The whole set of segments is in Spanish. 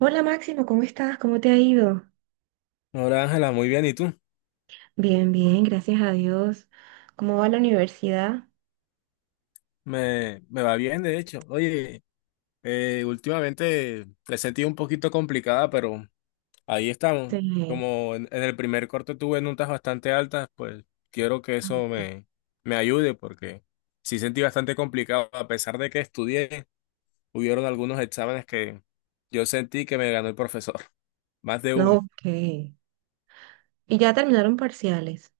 Hola Máximo, ¿cómo estás? ¿Cómo te ha ido? Hola Ángela, muy bien, ¿y tú? Bien, bien, gracias a Dios. ¿Cómo va la universidad? Me va bien, de hecho. Oye, últimamente la he sentido un poquito complicada, pero ahí estamos. Sí. Como en el primer corte tuve notas bastante altas, pues quiero que eso me ayude, porque sí sentí bastante complicado. A pesar de que estudié, hubieron algunos exámenes que yo sentí que me ganó el profesor, más de No, uno. ok. ¿Y ya terminaron parciales?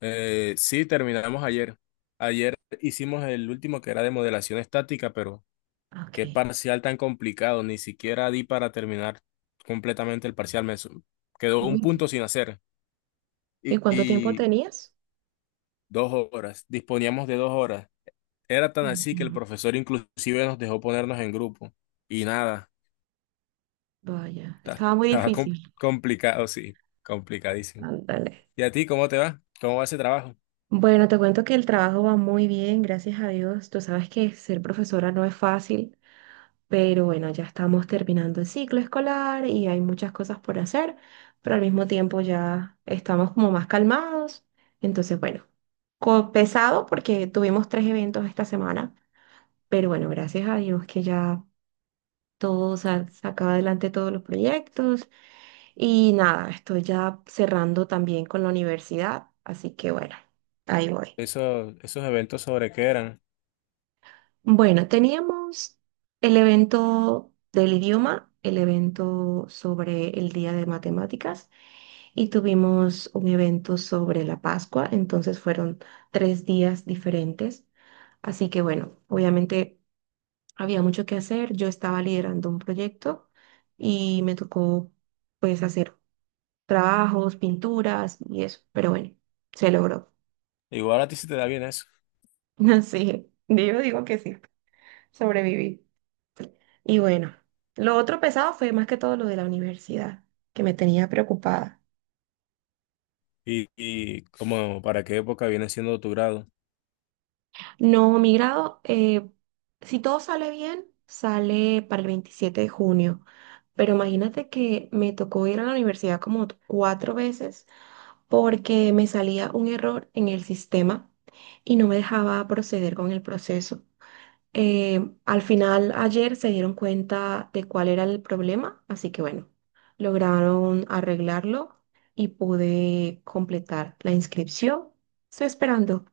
Sí, terminamos ayer. Ayer hicimos el último que era de modelación estática, pero... Ok. Qué parcial tan complicado, ni siquiera di para terminar completamente el parcial. Quedó un Uy, punto sin hacer ¿y y, cuánto tiempo y tenías? dos horas, disponíamos de dos horas. Era tan así que el Ujú. profesor inclusive nos dejó ponernos en grupo y nada, Vaya, estaba muy estaba difícil. complicado, sí, complicadísimo. Ándale. ¿Y a ti cómo te va? ¿Cómo va ese trabajo? Bueno, te cuento que el trabajo va muy bien, gracias a Dios. Tú sabes que ser profesora no es fácil. Pero bueno, ya estamos terminando el ciclo escolar y hay muchas cosas por hacer, pero al mismo tiempo ya estamos como más calmados. Entonces, bueno, pesado porque tuvimos tres eventos esta semana, pero bueno, gracias a Dios que ya todo saca adelante todos los proyectos y nada, estoy ya cerrando también con la universidad, así que bueno, ahí voy. Esos eventos sobre qué eran. Bueno, teníamos el evento del idioma, el evento sobre el Día de Matemáticas y tuvimos un evento sobre la Pascua, entonces fueron 3 días diferentes. Así que bueno, obviamente había mucho que hacer, yo estaba liderando un proyecto y me tocó pues hacer trabajos, pinturas y eso, pero bueno, se logró. Igual a ti se te da bien eso. Así, yo digo que sí, sobreviví. Y bueno, lo otro pesado fue más que todo lo de la universidad, que me tenía preocupada. ¿Y cómo, para qué época viene siendo tu grado? No, mi grado, si todo sale bien, sale para el 27 de junio. Pero imagínate que me tocó ir a la universidad como cuatro veces porque me salía un error en el sistema y no me dejaba proceder con el proceso. Al final, ayer se dieron cuenta de cuál era el problema, así que bueno, lograron arreglarlo y pude completar la inscripción. Estoy esperando.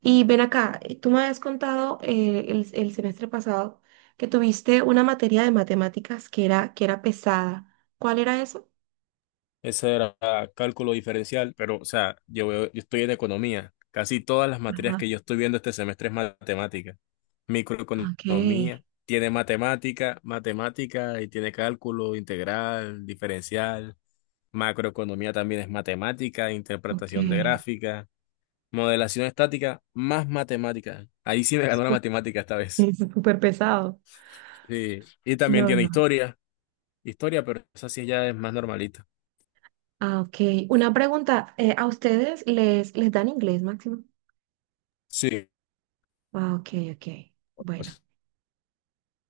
Y ven acá, tú me habías contado el semestre pasado que tuviste una materia de matemáticas que era pesada. ¿Cuál era eso? Ese era cálculo diferencial, pero, o sea, yo estoy en economía. Casi todas las materias Ajá, que yo estoy viendo este semestre es matemática. ok, Microeconomía tiene matemática, matemática y tiene cálculo integral, diferencial. Macroeconomía también es matemática, ok. interpretación de gráfica, modelación estática, más matemática. Ahí sí me ganó la matemática esta vez. Es súper pesado. Sí. Y también No, tiene no. historia, historia, pero esa sí ya es más normalita. Ah, ok. Una pregunta, ¿a ustedes les dan inglés, Máximo? Sí. Ah, ok, ok. O sea, Bueno,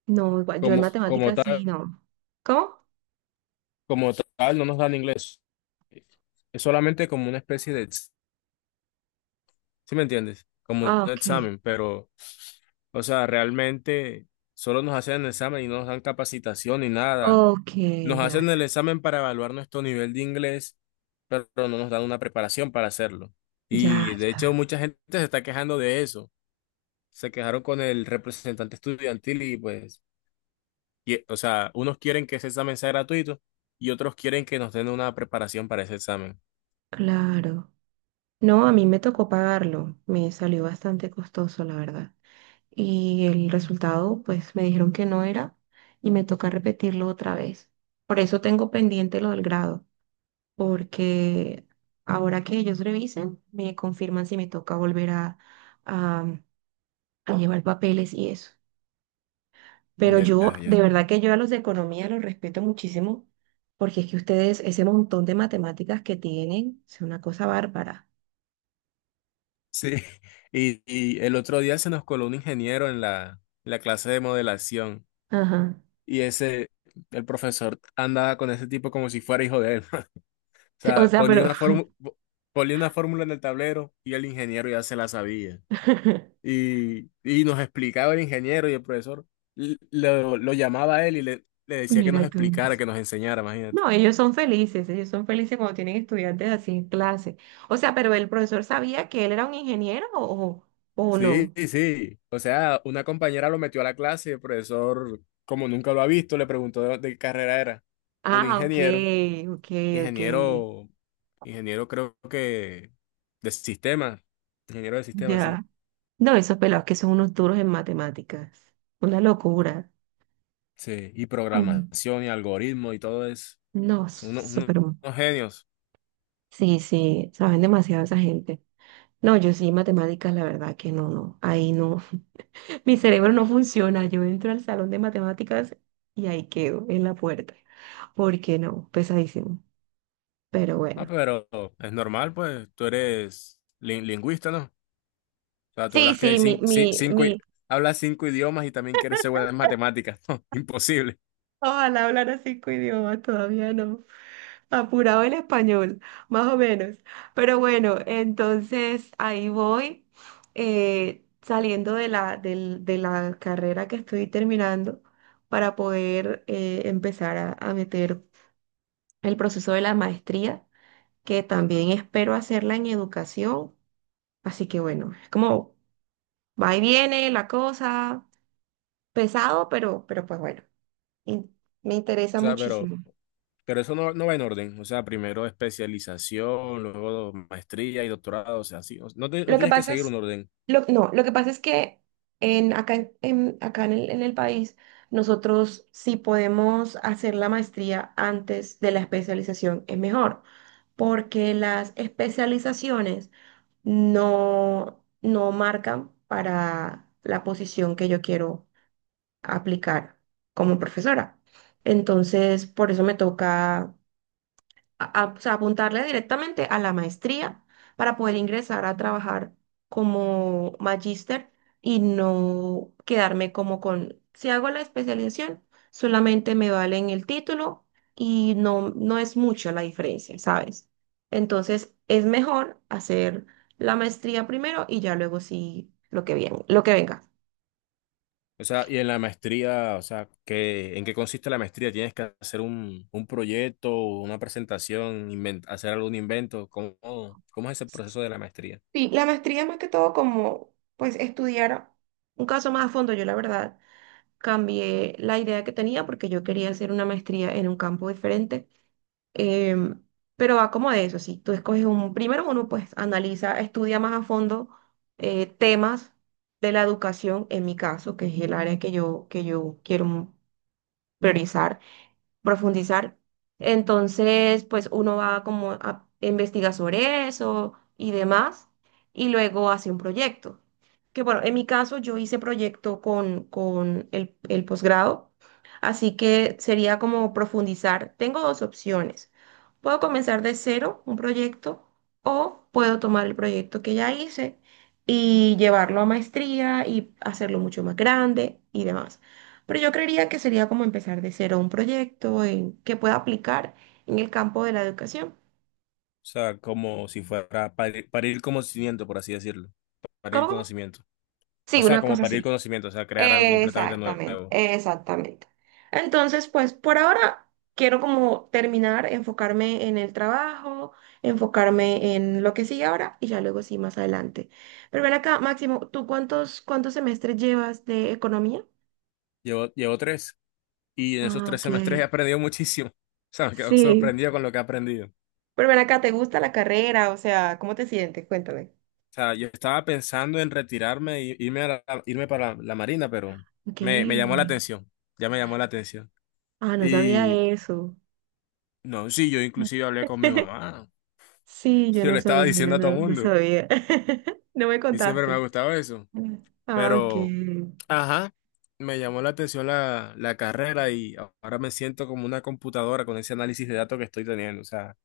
no, igual, yo en como matemáticas sí, tal. no. ¿Cómo? Como tal, no nos dan inglés. Es solamente como una especie de, ¿sí me entiendes? Como Ah, un ok. examen, pero, o sea, realmente solo nos hacen el examen y no nos dan capacitación ni nada. Ok, Nos ya, hacen el examen para evaluar nuestro nivel de inglés, pero no nos dan una preparación para hacerlo. ya, Y de hecho, mucha gente se está quejando de eso. Se quejaron con el representante estudiantil y pues, o sea, unos quieren que ese examen sea gratuito y otros quieren que nos den una preparación para ese examen. claro. No, a mí me tocó pagarlo, me salió bastante costoso, la verdad. Y el resultado, pues me dijeron que no era y me toca repetirlo otra vez. Por eso tengo pendiente lo del grado, porque ahora que ellos revisen, me confirman si me toca volver a- a llevar papeles y eso. Pero Ya, yo, de ya. verdad que yo a los de economía los respeto muchísimo, porque es que ustedes, ese montón de matemáticas que tienen, es una cosa bárbara. Sí, y el otro día se nos coló un ingeniero en la clase de modelación Ajá. y ese, el profesor andaba con ese tipo como si fuera hijo de él. O O sea, sea, pero... ponía una fórmula en el tablero y el ingeniero ya se la sabía. Y nos explicaba el ingeniero y el profesor lo llamaba a él y le decía que nos Mira tú. explicara, que nos enseñara, imagínate. No, ellos son felices cuando tienen estudiantes así en clase. O sea, pero el profesor sabía que él era un ingeniero o Sí, no. sí. O sea, una compañera lo metió a la clase, el profesor, como nunca lo ha visto, le preguntó de qué carrera era. Un Ah, ok, ingeniero, ok, ok. ingeniero, ingeniero creo que de sistema, ingeniero de sistema, sí. Ya. No, esos pelados que son unos duros en matemáticas. Una locura. Sí, y Mm. programación y algoritmo y todo eso. No, Son unos, unos- súper. unos genios. Sí, sí, saben demasiado esa gente. No, yo sí, matemáticas, la verdad que no, no. Ahí no. Mi cerebro no funciona. Yo entro al salón de matemáticas y ahí quedo en la puerta. ¿Por qué no? Pesadísimo. Pero Ah, bueno. pero es normal, pues, tú eres lingüista, ¿no? O sea, tú Sí, hablas que hay sí, mi, mi, cinco, mi. hablas cinco idiomas y también quieres ser buena en matemáticas, ¿no? Imposible. Ojalá hablar cinco idiomas, todavía no. Apurado el español, más o menos. Pero bueno, entonces ahí voy, saliendo de la carrera que estoy terminando para poder empezar a meter el proceso de la maestría, que también espero hacerla en educación. Así que bueno, es como va y viene la cosa, pesado, pero pues bueno, in- me O interesa sea, pero... muchísimo. Pero eso no va en orden, o sea, primero especialización, luego maestría y doctorado, o sea, así, no Lo que tienes que pasa seguir es, un orden. lo, no, lo que pasa es que en, acá, en, acá en el país nosotros si podemos hacer la maestría antes de la especialización es mejor, porque las especializaciones no, no marcan para la posición que yo quiero aplicar como profesora. Entonces, por eso me toca o sea, apuntarle directamente a la maestría para poder ingresar a trabajar como magíster y no quedarme como con, si hago la especialización, solamente me valen el título y no, no es mucho la diferencia, ¿sabes? Entonces es mejor hacer la maestría primero y ya luego sí lo que bien, lo que venga. O sea, y en la maestría, o sea, ¿qué, en qué consiste la maestría? ¿Tienes que hacer un proyecto, una presentación, hacer algún invento? ¿Cómo, cómo es ese proceso de la maestría? Sí, la maestría es más que todo como pues estudiar un caso más a fondo, yo la verdad. Cambié la idea que tenía porque yo quería hacer una maestría en un campo diferente. em, pero va como de eso, si tú escoges un, primero uno pues analiza, estudia más a fondo temas de la educación, en mi caso, que es el área que yo quiero priorizar profundizar. Entonces, pues uno va como a investigar sobre eso y demás, y luego hace un proyecto. Que bueno, en mi caso yo hice proyecto con el posgrado, así que sería como profundizar. Tengo dos opciones. Puedo comenzar de cero un proyecto o puedo tomar el proyecto que ya hice y llevarlo a maestría y hacerlo mucho más grande y demás. Pero yo creería que sería como empezar de cero un proyecto en, que pueda aplicar en el campo de la educación. O sea, como si fuera parir conocimiento, por así decirlo, parir ¿Cómo, cómo? conocimiento. O Sí, sea, una como cosa parir así. conocimiento, o sea, crear algo completamente Exactamente, nuevo. exactamente. Entonces, pues por ahora quiero como terminar, enfocarme en el trabajo, enfocarme en lo que sigue ahora y ya luego sí más adelante. Pero ven acá, Máximo, ¿tú cuántos, cuántos semestres llevas de economía? Llevo tres. Y en esos Ah, tres ok. semestres he aprendido muchísimo. O sea, me quedo Sí. sorprendido con lo que he aprendido. O Pero ven acá, ¿te gusta la carrera? O sea, ¿cómo te sientes? Cuéntame. sea, yo estaba pensando en retirarme y irme para la Marina, pero Ok. Me llamó la atención. Ya me llamó la atención. Ah, no sabía Y eso. no, sí, yo inclusive hablé con mi mamá. Sí, yo Yo le no estaba sabía, diciendo a todo el no, no mundo. sabía. No me Y siempre me ha contaste. gustado eso. Ah, ok. Pero, ajá, me llamó la atención la carrera y ahora me siento como una computadora con ese análisis de datos que estoy teniendo. O sea,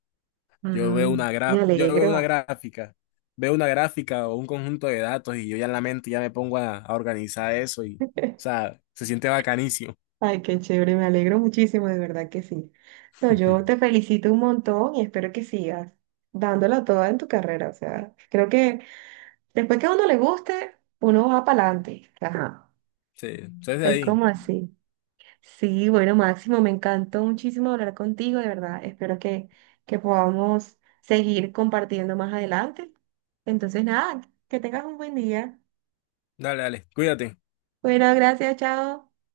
Ah, me yo alegro. Veo una gráfica o un conjunto de datos y yo ya en la mente ya me pongo a organizar eso y, o sea, se siente bacanísimo. Ay, qué chévere, me alegro muchísimo, de verdad que sí. No, yo te felicito un montón y espero que sigas dándola toda en tu carrera. O sea, creo que después que a uno le guste, uno va para adelante. Ajá. Sí, entonces de Es ahí. como así. Sí, bueno, Máximo, me encantó muchísimo hablar contigo, de verdad. Espero que podamos seguir compartiendo más adelante. Entonces, nada, que tengas un buen día. Dale, dale, cuídate. Bueno, gracias, chao.